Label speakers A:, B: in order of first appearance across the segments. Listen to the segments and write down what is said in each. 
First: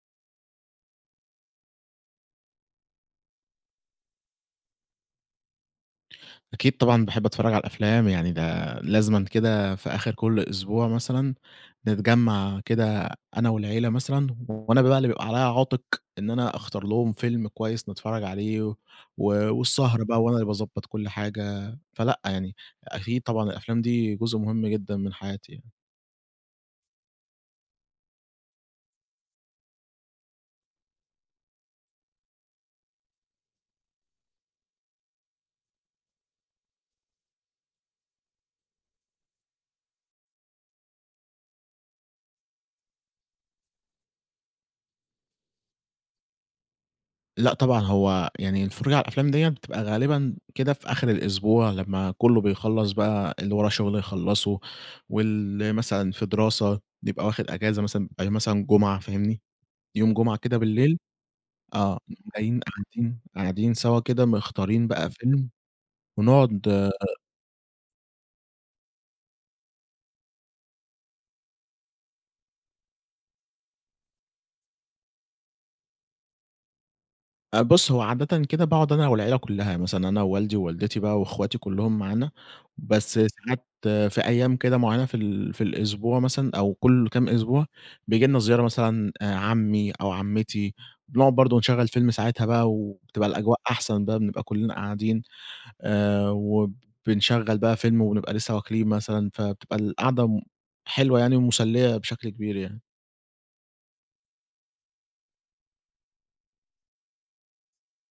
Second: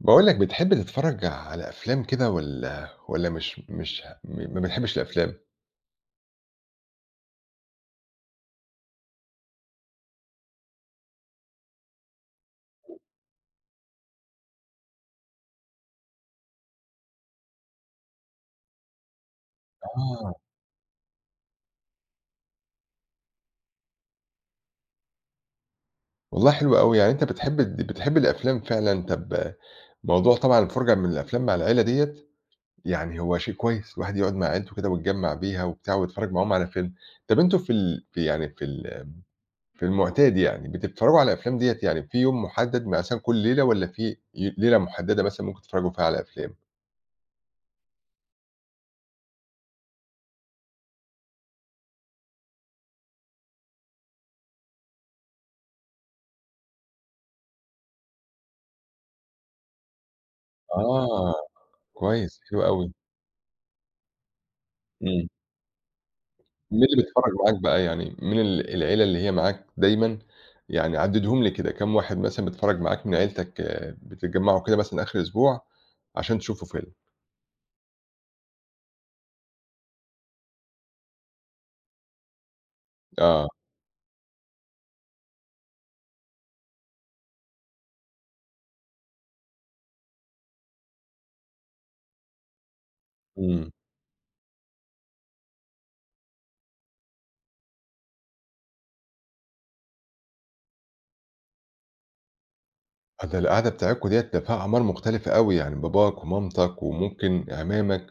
A: باقول لك بتحب تتفرّج على أفلام كده والّا والّا مش مش ه م ما بتحبّش الأفلام؟
B: أكيد طبعًا باحب أتفرّج على الأفلام، يعني ده لازمًا كده في آخِر كل أسبوع مثلًا نتجمّع كده أنا والعيلة مثلًا وأنا بقى اللي بيبقى عليّا عاتِق إن أنا أختار لهم فيلم كويس نتفرّج عليه و والسهر بقى
A: آه.
B: وأنا اللي باضبّط كل حاجة، فلأ يعني أكيد طبعًا الأفلام دي جزء مهم جدًا من حياتي يعني.
A: والله حلوة أوي، يعني أنت بتحب د بتحب الأفلام فعلًا، طَب موضوع طبعًا الفُرجة من الأفلام مع العيلة ديّة يعني هو شيء كويس الواحد يُقعد مع عيلته كده ويتجمّع بيها وبتاع ويتفرّج معاهم على فيلم. طَب أنتم في ال في يعني في الم في المُعتاد يعني بتتفرّجوا على أفلام ديّة، يعني في يوم مُحدّد مثلّا كل ليلة والّا في ي ليلة مُحدّدة مثلًا ممكن تتفرّجوا فيها على أفلام؟
B: لأ طبعًا، هو يعني الفُرجة على الأفلام ديّة بتبقى غالبًا كده في آخِر الأسبوع لمّا كُلّه بيخلّص بقى اللي وراه شُغل يخلّصه، واللي مثلًا في دراسة بيبقى واخِد إجازة مثلًا بيبقي مثلًا جُمعة فاهمني، يوم جُمعة كده بالليل
A: آه
B: آه نقوم
A: كويس،
B: جايّين
A: حلو أوي.
B: قاعدين قاعدين سَوا كده مختارين بقى
A: إمم.
B: فيلم ونقعُد
A: مين اللي بيتفرّج معاك بقى، يعني مين ال العيلة اللي هي معاك دايمًا، يعني عدِّدهم لي كده كام واحد مثلًا بيتفرّج معاك من عيلتك بتتجمّعوا كده مثلًا آخِر أسبوع عشان تشوفوا فيلم؟
B: أ بُصّ، هو عادةً كده باقعد أنا والعيلة كُلّها مثلًا أنا ووالدي ووالدتي بقى وأخواتي كُلهم معانا، بس
A: آه.
B: ساعات في أيام كده مُعيّنة في ال في الأسبوع مثلًا أو كلُ كام أسبوع، بييجي لنا زيارة مثلًا عمي أو عمتي، بنُقعد برضه نشغّل فيلم ساعتها بقى وبتبقى الأجواء
A: إمم.
B: أحسن بقى بنبقى كُلنا قاعدين، آآ، وبنشغّل بقى فيلم ونبقى لسه واكلين مثلًا فبتبقى القعدة حلوة يعني مُسلية بشكل كبير يعني.
A: [unintelligible] القعدة بتاعتكم ديّة ده فيها أعمار مختلفة أوي، يعني باباك ومامتك وممكن اعمامك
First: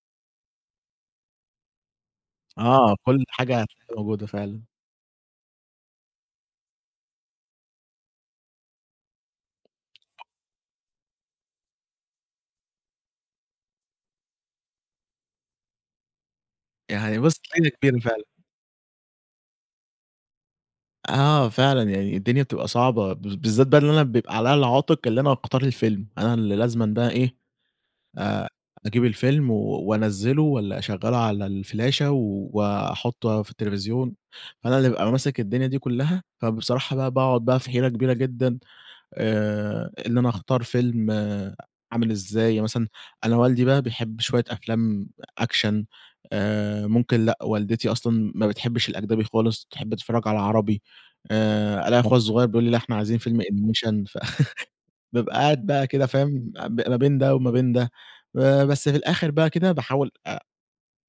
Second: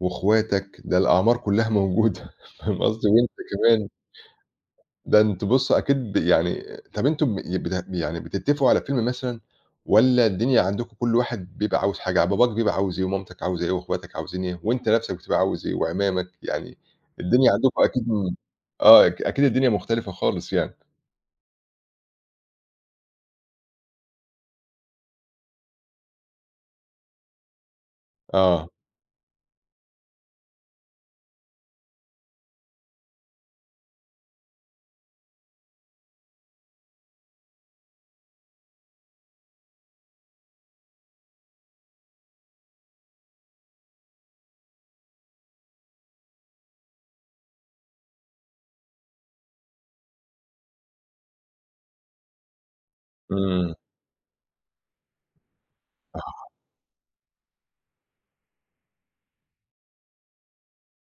A: وأخواتك ده الأعمار كُلّها موجودة فاهم
B: آه
A: قصدي؟
B: كُل
A: وأنت
B: حاجة
A: كمان
B: هتلاقيها موجودة فعلًا.
A: ده أنتم بُصّ، أكيد ب يعني طَب أنتم ب بت يعني بتتفقوا على فيلم مثلًا، والّا الدنيا عندكم كُل واحد بيبقى عاوز حاجة، يعني باباك بيبقى عاوز إيه ومامتك عاوزة إيه وأخواتك عاوزين إيه، وأنت نفسك بتبقى عاوز إيه؟ واعمامك يعني،
B: يعني بُصّ،
A: الدنيا عندكم
B: [unintelligible]
A: أكيد
B: فعلًا.
A: م آه أ أكيد الدنيا مُختلفة خالص يعني.
B: آه فعلًا، يعني الدنيا بتبقى صعبة بالذات بقي اللي أنا بيبقى عليّا العاتق اللي أنا اختار الفيلم، أنا ال لازمًا بقى إيه آآ
A: آه.
B: أجيب الفيلم وأنزّله والّا أشغّله على الفلاشة وأحطه في التلفزيون، فأنا اللي بابقى ماسك الدنيا دي كُلّها، فبصراحة بقى باقعد بقى في حيرة كبيرة جدًا آآ إن أنا أختار فيلم عامل إزاي، مثلًا أنا والدي بقى بيحب شوية أفلام action آآ ممكن لأ والدتي أصلًا ما بتحبش الأجنبي خالص تحب تتفرّج على عربي، آآ ألاقي أخويا الصُغير بيقول لي لا إحنا عايزين فيلم
A: إمم.
B: animation فبابقي قاعد بقى كده
A: [unintelligible]
B: فاهم ما بين ده وما بين ده، بس في الآخر بقى كده باحاول أ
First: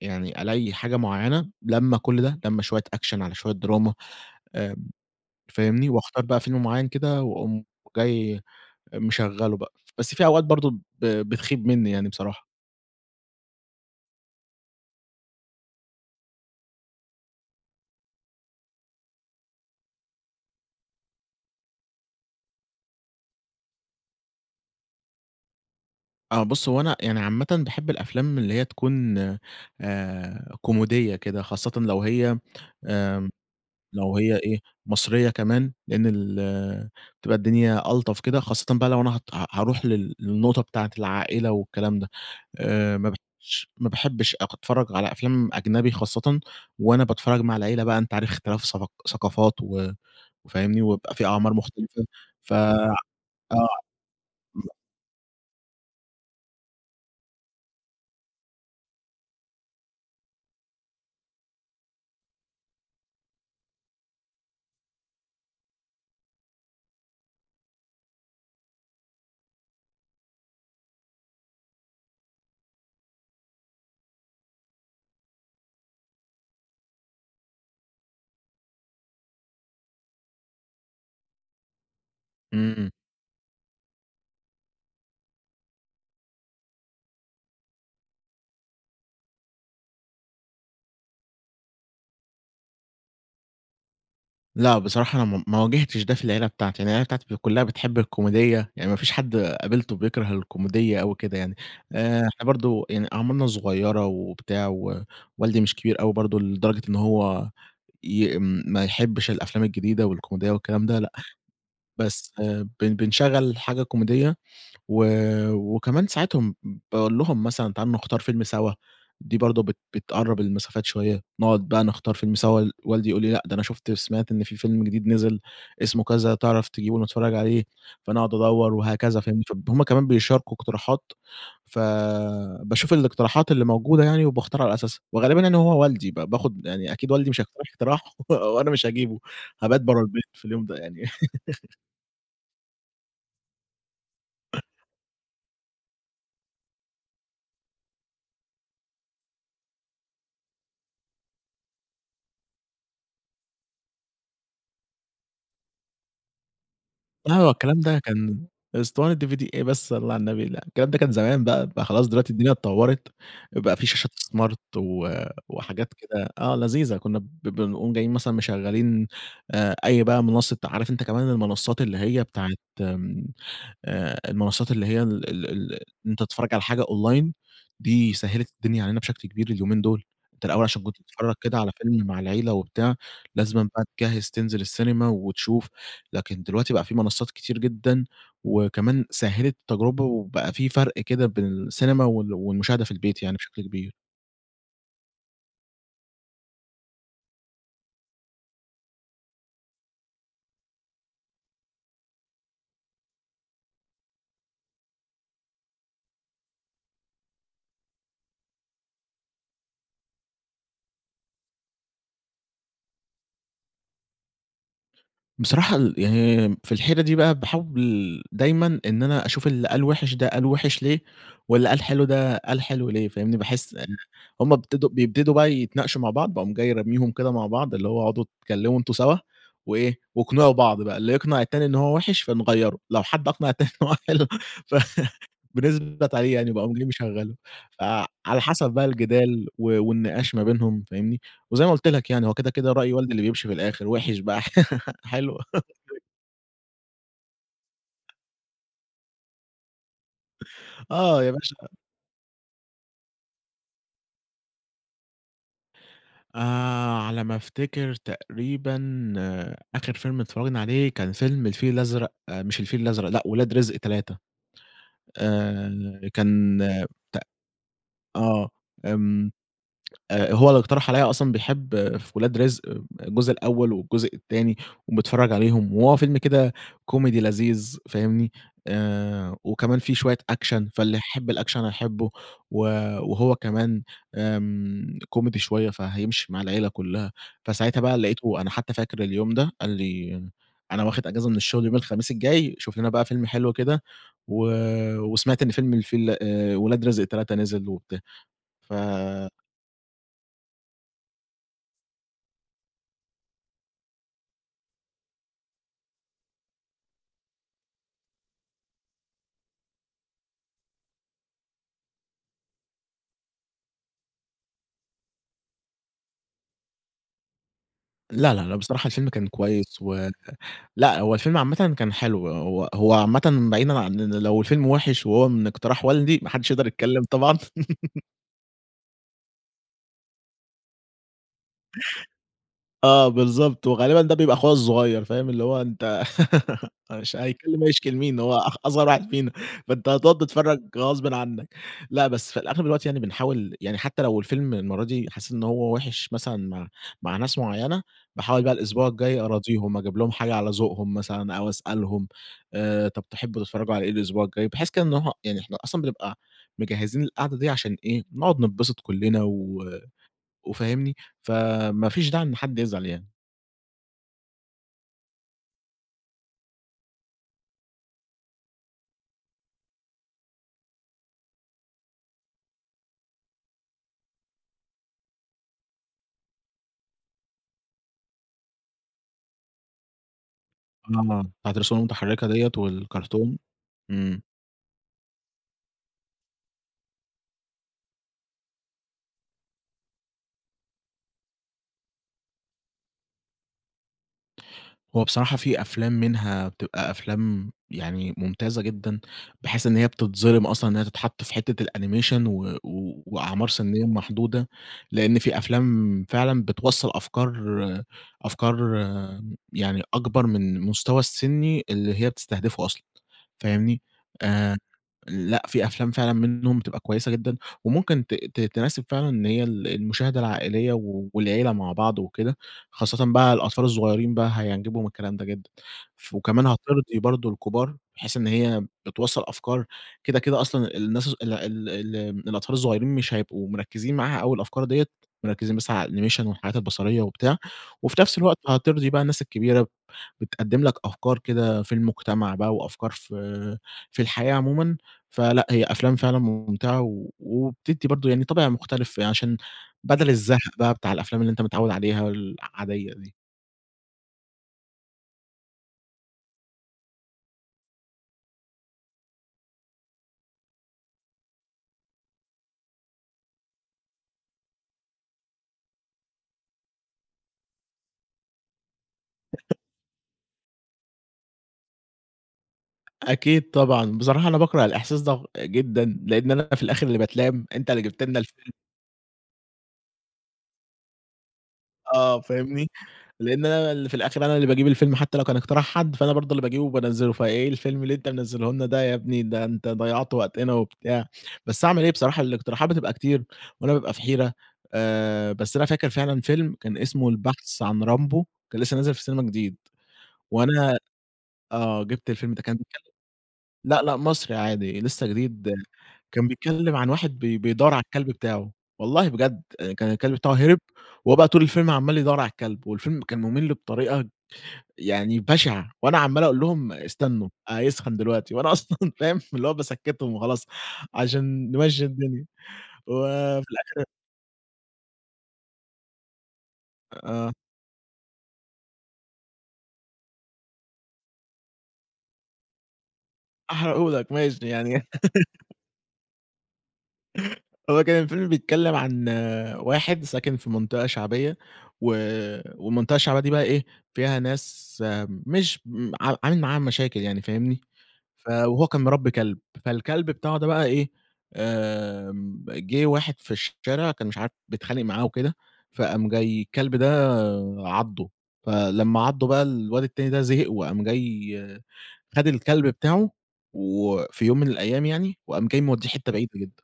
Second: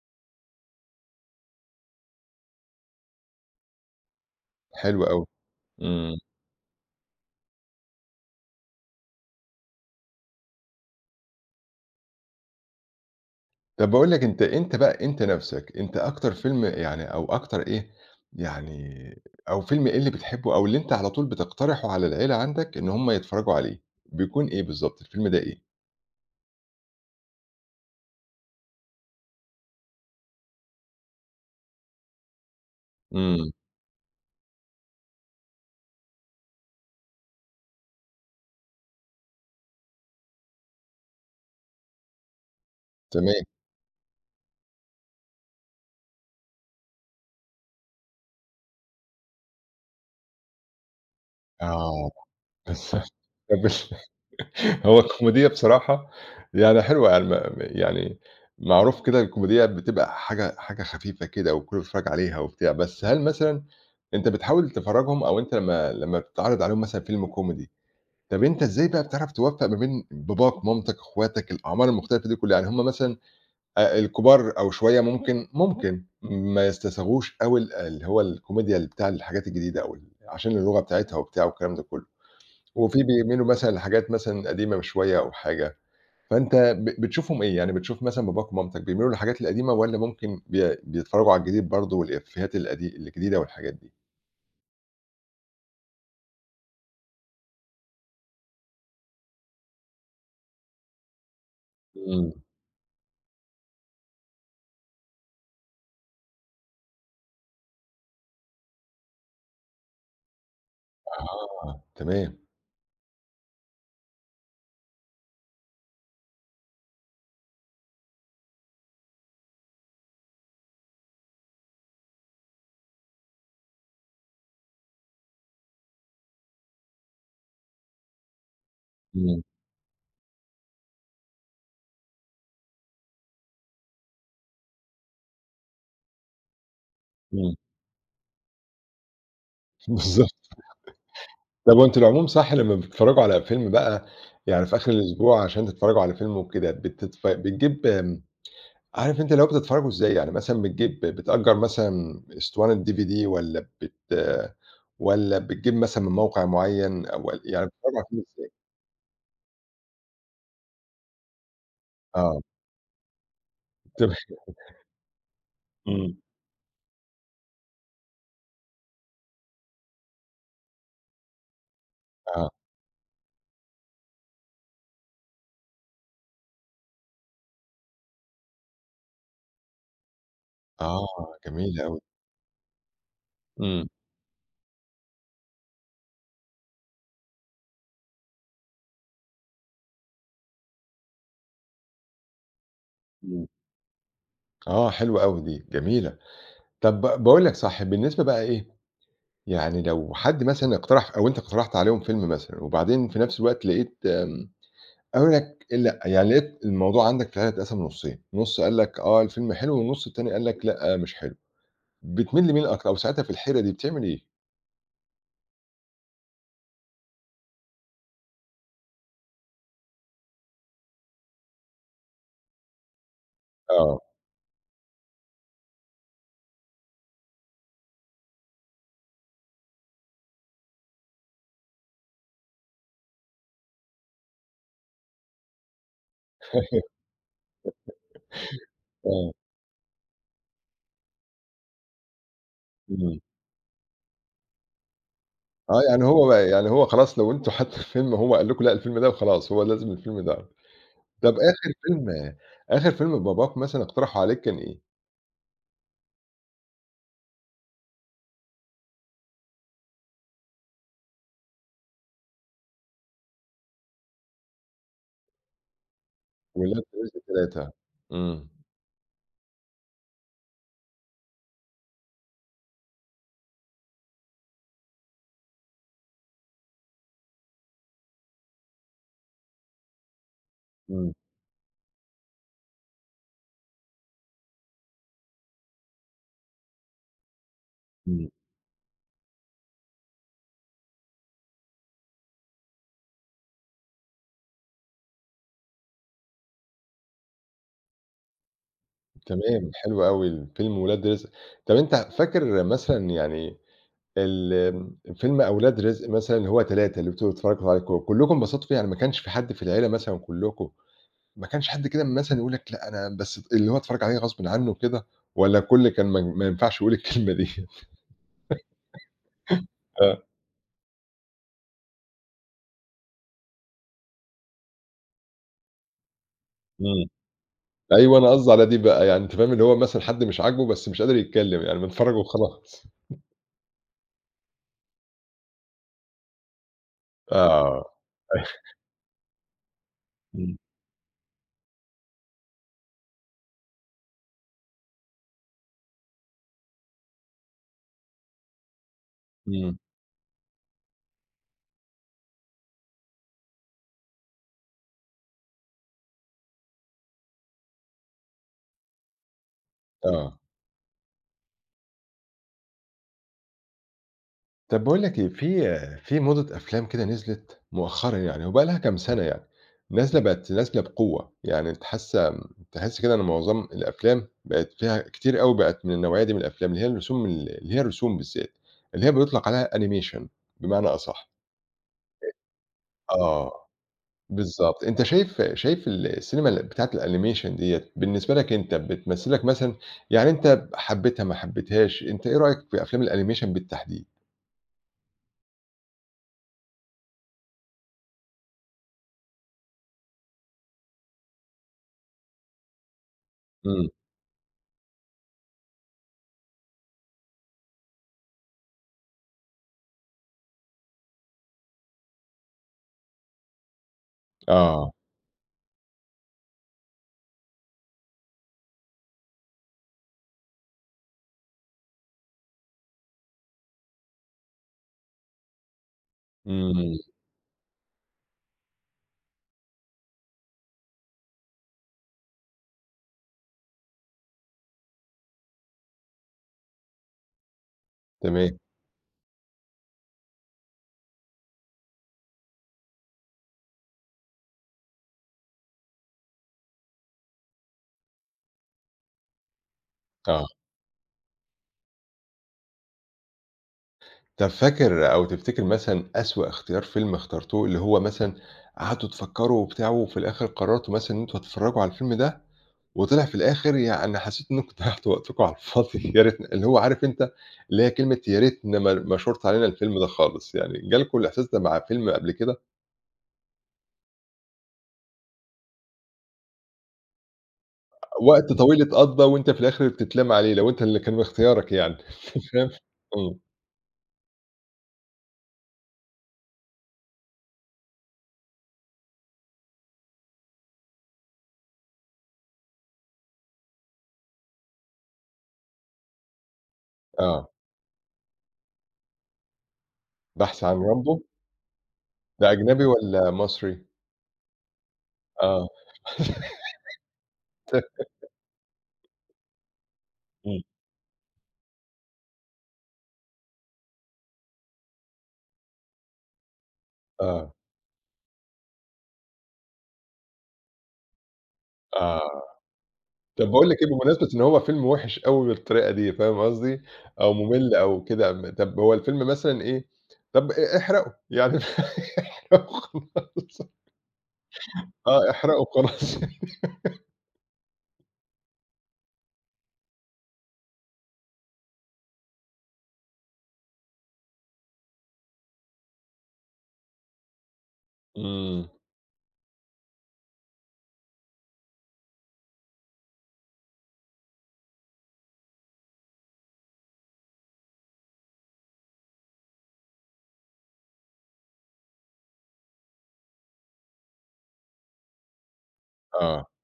B: يعني ألاقي حاجة مُعيّنة لمّة كُل ده لمّة شوية action على شوية drama امم،
A: حلو أوي،
B: فاهمني
A: إمم.
B: وأختار بقى فيلم مُعيّن كده وأقوم جاي مشغّله بقى بس في أوقات برضه ب بتخيب مني يعني بصراحة.
A: طَب باقول لك أنت أنت بقى أنت نَفْسك أنت أكتر فيلم يعني أو أكتر إيه، يعني أو فيلم إيه اللي بتحبه أو اللي أنت على طول بتقترحه على العيلة عندك إن هُم يتفرّجوا عليه، بيكون إيه بالضبط الفيلم ده إيه؟
B: آه، بُص هو أنا يعني عامةً باحب الأفلام اللي هي تكون آآ كوميدية كده، خاصةً لو هي آمم
A: إمم.
B: لو هي إيه مصرية كمان، لأن ال بتبقى الدنيا ألطف كده، خاصةً بقى لو أنا ه ه هاروح لل للنقطة بتاعة العائلة والكلام ده، آآ ما
A: تمام.
B: باحبش ما باحبش أق أتفرّج على أفلام أجنبي خاصةً وأنا باتفرّج مع العيلة بقى أنت عارف اختلاف ثافق ثقافات و و فاهمني؟ وبيبقى في أعمار مختلفة
A: آه،
B: ف
A: بس طب
B: آه
A: بس هو الكوميدية بصراحة يعني حلوة عل م يعني معروف كده الكوميدية بتبقى حاجة، حاجة خفيفة كده وكلّه بيتفرّج عليها وبتاع بس، هل مثلًا أنت بتحاول تفرّجهم أو أنت ما لمّا بتعرض عليهم مثلًا فيلم comedy طَب أنت إزاي بقى بتعرف توفّق ما بين باباك، مامتك، أخواتك الأعمار المختلفة دي كلّها يعني هُم مثلًا آآ الكبار أو شوية ممكن ممكن ما يستساغوش أوي ال اللي هو الكوميديا ل بتاع الحاجات الجديدة، أو ال عشان اللغة بتاعتها وبتاع والكلام ده كلّه،
B: إمم.
A: وفي بيميلوا مثلًا لحاجات مثلًا قديمة م شوية أو حاجة، فأنت ب بتشوفهم إيه يعني بتشوف مثلًا باباك ومامتك بيميلوا للحاجات القديمة والّا ممكن بي بيتفرّجوا على الجديد برضه والإفيهات القديم الجديدة والحاجات دي؟
B: لأ، بصراحة أنا م ما واجهتش ده في العيلة بتاعتي، أنا العيلة بتاعتي ك كلّها بتحب الكوميدية، يعني ما فيش حد قابلته بيكره الكوميدية أوي كده يعني. آآ،
A: امم.
B: إحنا برضه يعني أعمارنا صغيرة وبتاع و والدي مش كبير أوي برضه لدرجة إن هو ي ما يحبش الأفلام الجديدة والكوميدية والكلام ده لأ.
A: آه،
B: بس
A: تمام.
B: بن بن بنشغل حاجة كوميدية، و وكمان ساعات باقول لهّم مثلًا تعالوا نختار فيلم سوا، دي برضه بت بتقرب المسافات شوية، نقعد بقى نختار فيلم سوا، والدي يقول لي لأ ده أنا شُفت سمعت إن في فيلم جديد نزل اسمه كذا، تعرف تجيبه نتفرج عليه، فأنا أقعد أدوّر وهكذا،
A: امم.
B: فاهم؟ ف هُم كمان بيشاركوا اقتراحات ف باشوف الاقتراحات اللي موجودة يعني وباختار على أساسها، وغالبا يعني هو والدي ب باخد يعني أكيد والدي مش
A: امم.
B: هيقترح اقتراح وأنا مش هاجيبه، هابات
A: بالضبط.
B: برّا البيت في اليوم ده يعني.
A: طَب وأنتم العموم صح لما بتتفرجوا على فيلم بقى يعني في آخر الأسبوع، عشان تتفرجوا على فيلم وكده بتتف بتجيب آمم، عارف أنت اللي هو بتتفرجوا إزاي؟ يعني مثلًا بتجيب بتأجر مثلًا إسطوانة DVD والّا بت والّا بتجيب مثلًا من موقع معين أو و
B: آه،
A: يعني
B: الكلام
A: بتتفرجوا
B: ده
A: على الفيلم
B: كان
A: إزاي؟
B: إسطوانة DVD إيه بس صلي على النبي، لأ. الكلام ده كان زمان بقى بقى خلاص دلوقتي
A: آه.
B: الدنيا اتطورت، بقى في شاشات
A: تمام
B: smart و وحاجات
A: امم.
B: كده، آه لذيذة كنا ب بنقوم جايين مثلًا مشغلين آآ أي بقى منصة عارف أنت كمان المنصات اللي هي
A: آه.
B: بتاعة آمم، المنصات اللي هي ال ال ال إن أنت تتفرج على حاجة Online دي سهلت الدنيا علينا بشكل كبير اليومين دول. أنت الأول عشان كنت
A: آه،
B: بتتفرج كده على
A: جميل أوي.
B: فيلم مع العيلة وبتاع لازمًا بقى
A: امم.
B: تجّهز تنزل السينما وتشوف، لكن دلوقتي بقى في منصات كتير جدًا، وكمان سهلت التجْرُبة وبقى في فَرْق كده بين السينما وال والمشاهدة في البيت يعني
A: امم.
B: بشكل كبير.
A: آه، حلوة أوي دي، جميلة. طَب ب باقول لك صح، بالنسبة بقى إيه، يعني لو حد مثلًا اقترح أو أنت اقترحت عليهم فيلم مثلًا وبعدين في نَفْس الوقت لقيت م قالوا لك لأ، يعني لقيت الموضوع عندك فعلًا اتقسم نُصّين، نُص قال لك آه الفيلم حلو، والنُص التاني قال لك لأ مش حلو، بِتميل لمين أكتر أو ساعتها في الحيرة دي بتعمل إيه؟
B: بصراحة ال يعني في الحيرة دي بقى باحاول دايمًا إن أنا أشوف اللي قال وِحِش ده قال وِحِش ليه، واللي قال حلو ده قال حلو ليه، فاهمني؟ باحس إن
A: آه.
B: هم ابتدوا بيبتدوا بقى يتناقشوا مع بعض، باقوم جاى رميهم كده مع بعض، اللي هو اقعدوا اتكلِّموا أنتم سَوا وإيه واقنعوا بعض بقى، اللي يقنع التاني إن هو وِحِش فنغيّره، لو حد أقنع التاني إن هو حلو فنثبت عليه يعني باقوم جاي مشغّله، فعلى حَسَب بقى
A: آه.
B: الجدال و والنقاش ما بينهم، فاهمني، وزي ما قُلت لك يعني هو كده، كده رأي والدي
A: إمم.
B: اللي بِيمشي في الآخِر وِحِش بقى ح حلو.
A: آه، يعني هو ب يعني هو خلاص لو أنتم حتّى الفيلم هو قال لكم لأ الفيلم ده وخلاص، هو لازم الفيلم ده.
B: آه، يا
A: طَب
B: باشا
A: آخِر فيلم آخِر فيلم باباك مثلًا اقترحه عليك كان إيه؟
B: آآ على ما أفتكر تقريبًا آخِر فيلم اتفرّجنا عليه كان فيلم الفيل الأزرق مش الفيل الأزرق لأ، ولاد رزق 3، آآ كان
A: ولاد
B: ت
A: رزق 3
B: آه،
A: إمم.
B: آمم آآ هو اللي اقترح عليّا أصلًا بيحب في ولاد رزق آآ الجزء الأول والجزء التاني وبيتفرّج عليهم وهو فيلم كده comedy لذيذ فاهمني؟ آآ وكمان في شوية action فاللي
A: إمم.
B: يحب الaction هيحبه، و وهو كمان آمم comedy شوية فهيمشي مع العيلة كلّها، فساعتها بقى
A: إمم.
B: لقيته أنا حتى فاكر اليوم ده، قال لي: "أنا واخد اجازة من الشُغل يوم الخميس الجاي شوف لنا بقى فيلم حلو كده و وسمعت إن فيلم الفيل آآ ولاد رزق 3 نزل وبتا" ف
A: تمام حلو أوي فيلم ولاد رزق، طَب أنت فاكر مثلًا يعني ال فيلم أولاد رزق مثلًا اللي هو 3 اللي أنتم بتتفرّجوا عليه ك كلّكم انبسطوا فيه يعني ما كانش في حد في العيلة مثلًا كلّكم، ما كانش حد كده مثلًا يقول لك لأ، أنا بس ت اللي هو اتفرج عليه غصبٍ عنّه وكده والّا الكل كان ما ما ينفعش يقول الكلمة دي؟
B: لأ، لأ، لأ، بصراحة الفيلم كان كويس و
A: آه.
B: لأ، هو الفيلم عامةً كان حلو هو هو عامةً بعيدًا عن إن لو الفيلم وِحِش وهو من اقتراح والدي ما حدش يقدر يتكلّم
A: إمم.
B: طبعًا.
A: أيوه أنا قصدي على دي بقى يعني أنت فاهم؟ اللي هو مثلًا حد مش عاجبه بس مش قادر يتكلّم يعني م بيتفرّج وخلاص.
B: آه، بالضبط وغالبًا ده بيبقى أخويا الصغيّر فاهم؟ اللي هو أنت أش
A: آه،
B: هيتكلّم
A: آه.
B: هيشكي لمين؟ هو أخ أصغر واحد فينا فأنت هتقعد
A: إمم.
B: تتفرّج غصبٍ عنّك لأ، بس في الأغلب الوقت يعني بنحاول يعني حتى لو الفيلم المَرّة دي حسّيت إن هو وِحِش مثلًا مع مع ناس معيّنة، باحاول بقى الإسبوع الجاي أراضيهم
A: إمم.
B: أجيب لهم حاجة على ذوقهم مثلًا أو أسألهم، آآ طَب تحبوا تتفرّجوا على إيه الإسبوع الجاي بحيث كده إن هو يعني إحنا أصلًا بنبقى مجهّزين القاعدة دي عشان إيه، نقعد نتبسط كلّنا و
A: آه.
B: وفاهمني؟ ف ما فيش داعي إن حد يزعل يعني.
A: طَب بَاقول لك إيه، في في موضة أفلام كده نِزلت مؤخرًا يعني و بقي لهّا كَم سنة يعني، نازلة بقت نازلة بقوة يعني تِحس كده إن معظم الأفلام بقت فيها كتير أوي بقت من النَوعيّة دي من الأفلام، اللي هي الرسوم ال اللي هي الرسُوم بالذات، اللي هي بيطلق عليها animation بمعنى
B: آه،
A: أصح.
B: بِتَاعة الرسوم المتحركة ديَّة
A: أ
B: والكرتون؟
A: آه،
B: إمم.
A: بالضبط أنت شايف شايف ال السينما بتاعة الanimation ديّة، بالنسبة لك أنت بتْمثِل لك مثلًا، يعني أنت حبيتها ما حبيتهاش أنت إيه رأيك في أفلام الanimation بالتحديد؟
B: هو بصراحة في أفلام منها بتبقى أفلام يعني ممتازة جدًا، بحيث إن هي بتتظلِم أصلًا إن هي تتحط في حِتّة الanimation و وأعمار سِنية
A: إمم.
B: محدودة. لأن في أفلام فعلًا بتْوصَّل أفكار أفكار يعني أَكْبر من المستوى السِني اللي هي بتستهدفه أصلًا، فاهمني؟ آآ
A: آه.
B: لأ في أفلام فعلًا مِنّهم بتبقى كويسة جدًا، وممكن ت ت تِنَاسب فعلًا إن هي ال المشاهدة العائلية والعِيلّة مع بعض وكده، خاصةً بقى الأطفال الصغيرين بقى هيعجبهم الكلام ده جدًا، ف وكمان
A: إمم.
B: هَتِرضي برضه الكُبّار بحيث إن هي بتوصّل أفكار كده كده أصلًا الناس ال ال ال الأطفال الصغيّرين مش هيبقوا مركزِين معاها أوي الأفكار ديَّة، مركزين بس على الanimation والحاجات البصرية وبتاع، وفي نفْس الوقت
A: تمام.
B: هترضي بقى الناس الكبيرة بتقدِم لَك أفكار كده في المجتمع بقى وأفكار في في الحياة عمومًا، فلأ هي أفلام فعلًا مُمْتعة و وبتدي برضه يعني طَابِع مُختَلِف، عشان بَدلْ الزَهق
A: آه.
B: بقى بتاع الأفلام اللي أنت متعود عليها العادية دي.
A: طَب فاكر أو تفتكر مثلًا أسوء اختيار فيلم اخترتوه اللي هو مثلًا قعدتوا تفكّروا وبتاع وفي الآخِر قرّرتوا مثلًا إن أنتم هتتفرّجوا على الفيلم ده وطلع في الآخِر يعني حسّيتوا إنّكم ضيّعتوا وقتكم على الفاضي يا ريتنا اللي هو عارف أنت اللي هي كلمة يا ريتنا ما ر ما شُرْت
B: [unintelligible]
A: علينا الفيلم ده خالص، يعني جالكم الإحساس مع فيلم قبل كده؟
B: أكيد طبعًا، بصراحة أنا باكره الإحساس ده جدًا لإن أنا في الآخِر اللي باتلام، أنت اللي جِبت لنا
A: أ
B: الفيلم
A: وقت طويل اتقضّى وأنت في الآخِر اللي بتتلام عليه، لو أنت اللي كان اختيارك يعني
B: آه فاهمني،
A: فاهم، إمم.
B: لإن أنا اللي في الآخِر أنا اللي باجيب الفيلم حتّى لو كان اقتراح حد، فأنا برضه اللي باجيبه وبانزّله، "فإيه الفيلم اللي أنت منزّله لنا ده يا بني ده أنت ضيّعت وقتنا،" وبتاع. بس أعمل إيه بصراحة الاقتراحات بتبقى كتير وأنا بابقى في حيرة، آآ بس أنا فاكر فعلًا فيلم كان اسمه
A: آه.
B: البحث عن رامبو كان لسّه نازل في السينما جديد
A: بحث عن
B: وأنا
A: رامبو.
B: آه، جِبت الفيلم ده
A: ده
B: كان كان
A: أجنبي والّا
B: لأ،
A: مصري؟
B: لأ مصري عادي لسّه جديد
A: آه.
B: كان بيتكلِّم عن واحد بي بيدوّر على الكلب
A: ت
B: بتاعه، والله بجد كان الكلب بتاعه هرب
A: إمم.
B: وهو بقى طول الفيلم عَمّال يدوّر على الكلب والفيلم كان مُمِل بطريقة يعني بَشِعة وأنا عَمّال أقول لهم: "استنّوا،
A: آه.
B: هيسخن دلوقتي." وأنا أصلًا فاهم، اللي هو باسكّتهم وخلاص عشان نمشّي
A: آه،
B: الدنيا
A: طَب
B: وفي
A: باقول لك
B: الأخِر
A: إيه بمناسبة إن هو فيلم وِحِش أوي بالطريقة دي فاهم قصدي،
B: آآ آه.
A: أو مُمِل أو كده أم طَب هو الفيلم مثلًا إيه، طَب آآ احرقه، يعني احرقه وخلاص.
B: هاحرقه لك ماشي، يعني
A: آه، احرقه وخلاص.
B: هو كان الفيلم بيتكلِّم عن واحد ساكن في منطقة شعبية و والمنطقة الشعبية دي بقى إيه، فيها ناس مش م ع عامل معاهم مشاكل يعني فاهمني، ف وهو
A: إمم.
B: كان مربّي كلب، فالكلب بتاعه ده بقى إيه، آمم جِه واحد في الشارع كان مش عارف بيتخانق معاه وكده، فقام جاي الكلب ده عَضّه، فلمّا عَضّه بقى الواد التاني ده زهق وقام جاي خَد الكلب بتاعه وفي يوم من الأيام يعني وقام جاي مودّيه حتّة بعيدة
A: آه.
B: جدًا.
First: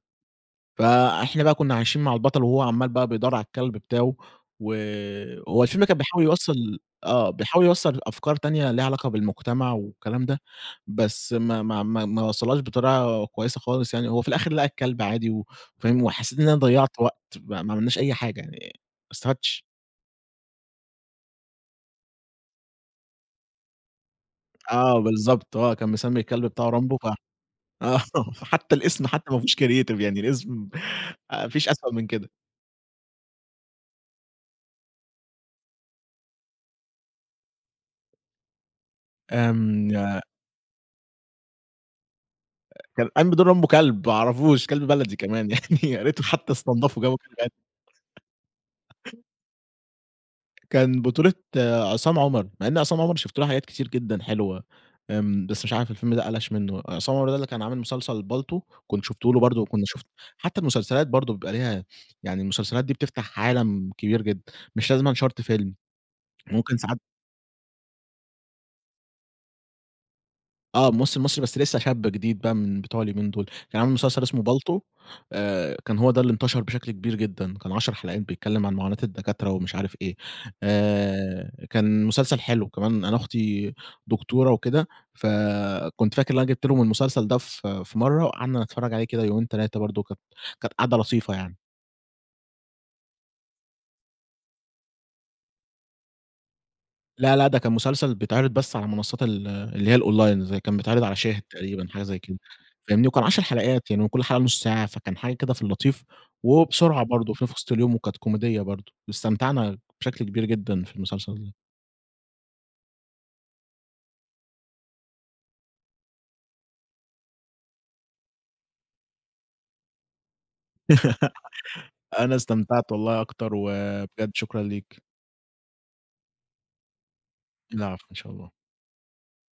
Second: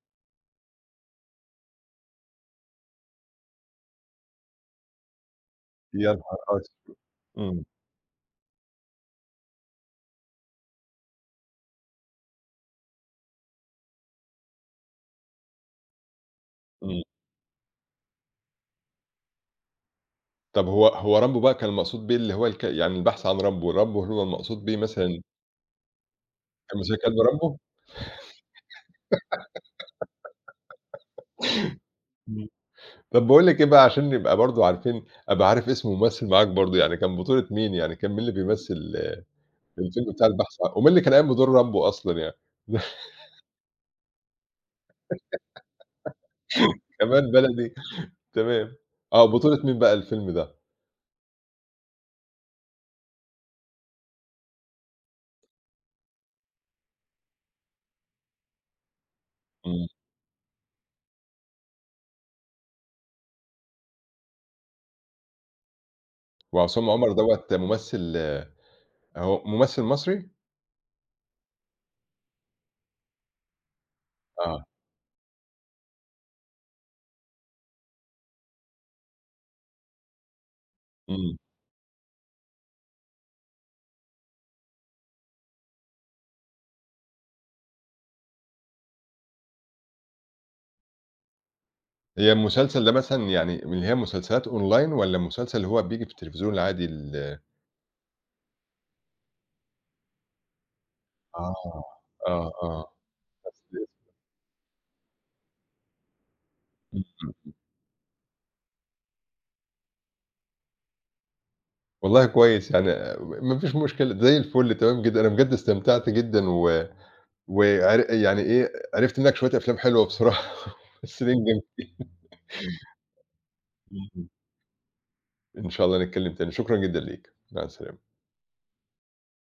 B: فإحنا بقى كُنّا عايشين مع البطل وهو عَمّال بقى بيدوّر على الكلب بتاعه وهو الفيلم كان
A: یا
B: بيحاول
A: نهار أسو
B: يوصّل آه،
A: إمم.
B: بيحاول يوصّل أفكار تانية ليها علاقة بالمجتمع والكلام ده، بس ما ما ما ما وصّلهاش بطريقة كويسة خالص يعني، هو في الآخِر لقى الكلب عادي و فاهم، وحسّيت إن أنا ضيّعت
A: إمم.
B: وقت ما ما عملناش أي حاجة يعني ما استفادْتش.
A: طب هو هو رامبو بقى كان المقصود بيه اللي هو الك يعني البحث عن رامبو، رامبو اللي هو المقصود بيه
B: آه
A: مثلًا؟
B: بالضبط آه كان مسمي الكلب بتاعه
A: كان مسمي
B: رامبو ف
A: الكلب رامبو؟
B: آه فحتى الاسم حتى ما فيهوش creative يعني الاسم آآ ما فيش أسوأ من كده.
A: امم، طب باقول لك إيه بقى عشان نبقى برضه عارفين أبقى عارف اسم الممثل معاك برضه، يعني كان بطولة مين يعني كان مين اللي بيمثل الفيلم
B: آمم
A: بتاع البحث ع ومين اللي كان قايم بدور رامبو أصلًا يعني؟
B: آآ كان قام بدور رامبو كلب ما اعرفوش كلب بلدي كمان يعني يا ريته حتى استنضفوا وجابوا
A: كمان
B: من الغالي.
A: بلدي تمام آه بطولة مين بقى الفيلم ده؟
B: كان بطولة عصام عمر، مع إن عصام عمر شُفت له حاجات كتير جدًا حلوة آمم، بس مش عارف الفيلم ده قلش منه بقى عصام عمر ده اللي كان عامل مسلسل بالطو كنت شُفته له برضه وكنت
A: امم.
B: شُفت حتى المسلسلات برضه بيبقى ليها يعني المسلسلات دي بتفتح عالم كبير جدًا، مش لازمًا شرط فيلم ممكن
A: وعصام
B: ساعات
A: عمر دوّة ممثل هو ممثل مصري؟
B: آه ممثل مصري بس لسه شاب جديد بقى من بتوع اليومين دول، كان عامل مسلسل اسمه
A: آه.
B: بالطو آآ كان هو ده اللي انتشر بشكل كبير جدًا، كان 10 حلقات بيتكلم عن معاناة الدكاترة ومش عارف إيه،
A: امم.
B: آآ كان مسلسل حلو، وكمان أنا أختي دكتورة وكده، فكنت فاكر إن أنا جِبت لهم المسلسل ده ف في مرة وقعدنا نتفرج عليه كده يومين 3 برضه كانت كانت قاعدة لطيفة يعني.
A: هي المسلسل ده مثلًا يعني من اللي هي المسلسلات online والّا المسلسل اللي هو بييجي في التلفزيون العادي
B: لا
A: ال
B: لا ده كان مسلسل بيتعرض بس على منصات ال اللي هي الonline، زي كان بيتعرض على شاهد
A: آه
B: تقريبًا حاجة زي كده
A: آه آه.
B: فاهمني؟ وكان 10
A: [unintelligible]
B: حلقات يعني وكل حاجة نص ساعة، فكان حاجة كده في اللطيف وبسرعة برضه، شُفناه في
A: [unintelligible]
B: وسط اليوم وكانت كوميدية برضه واستمتعنا بشكل كبير جدًا في المسلسل ده.
A: والله كويس يعني آآ ما فيش مشكلة زي الفل تمام جدًا أنا بجد استمتعت جدًا، و وعر يعني إيه عرفت منك شوية أفلام حلوة بصراحة بس.
B: أنا
A: [unintelligible]
B: استمتعت والله أكتر
A: امم.
B: وبجد شكرًا ليك.
A: إن شاء الله نتكلم تاني شكرًا جدًا ليك مع السلامة.
B: العفو إن شاء الله.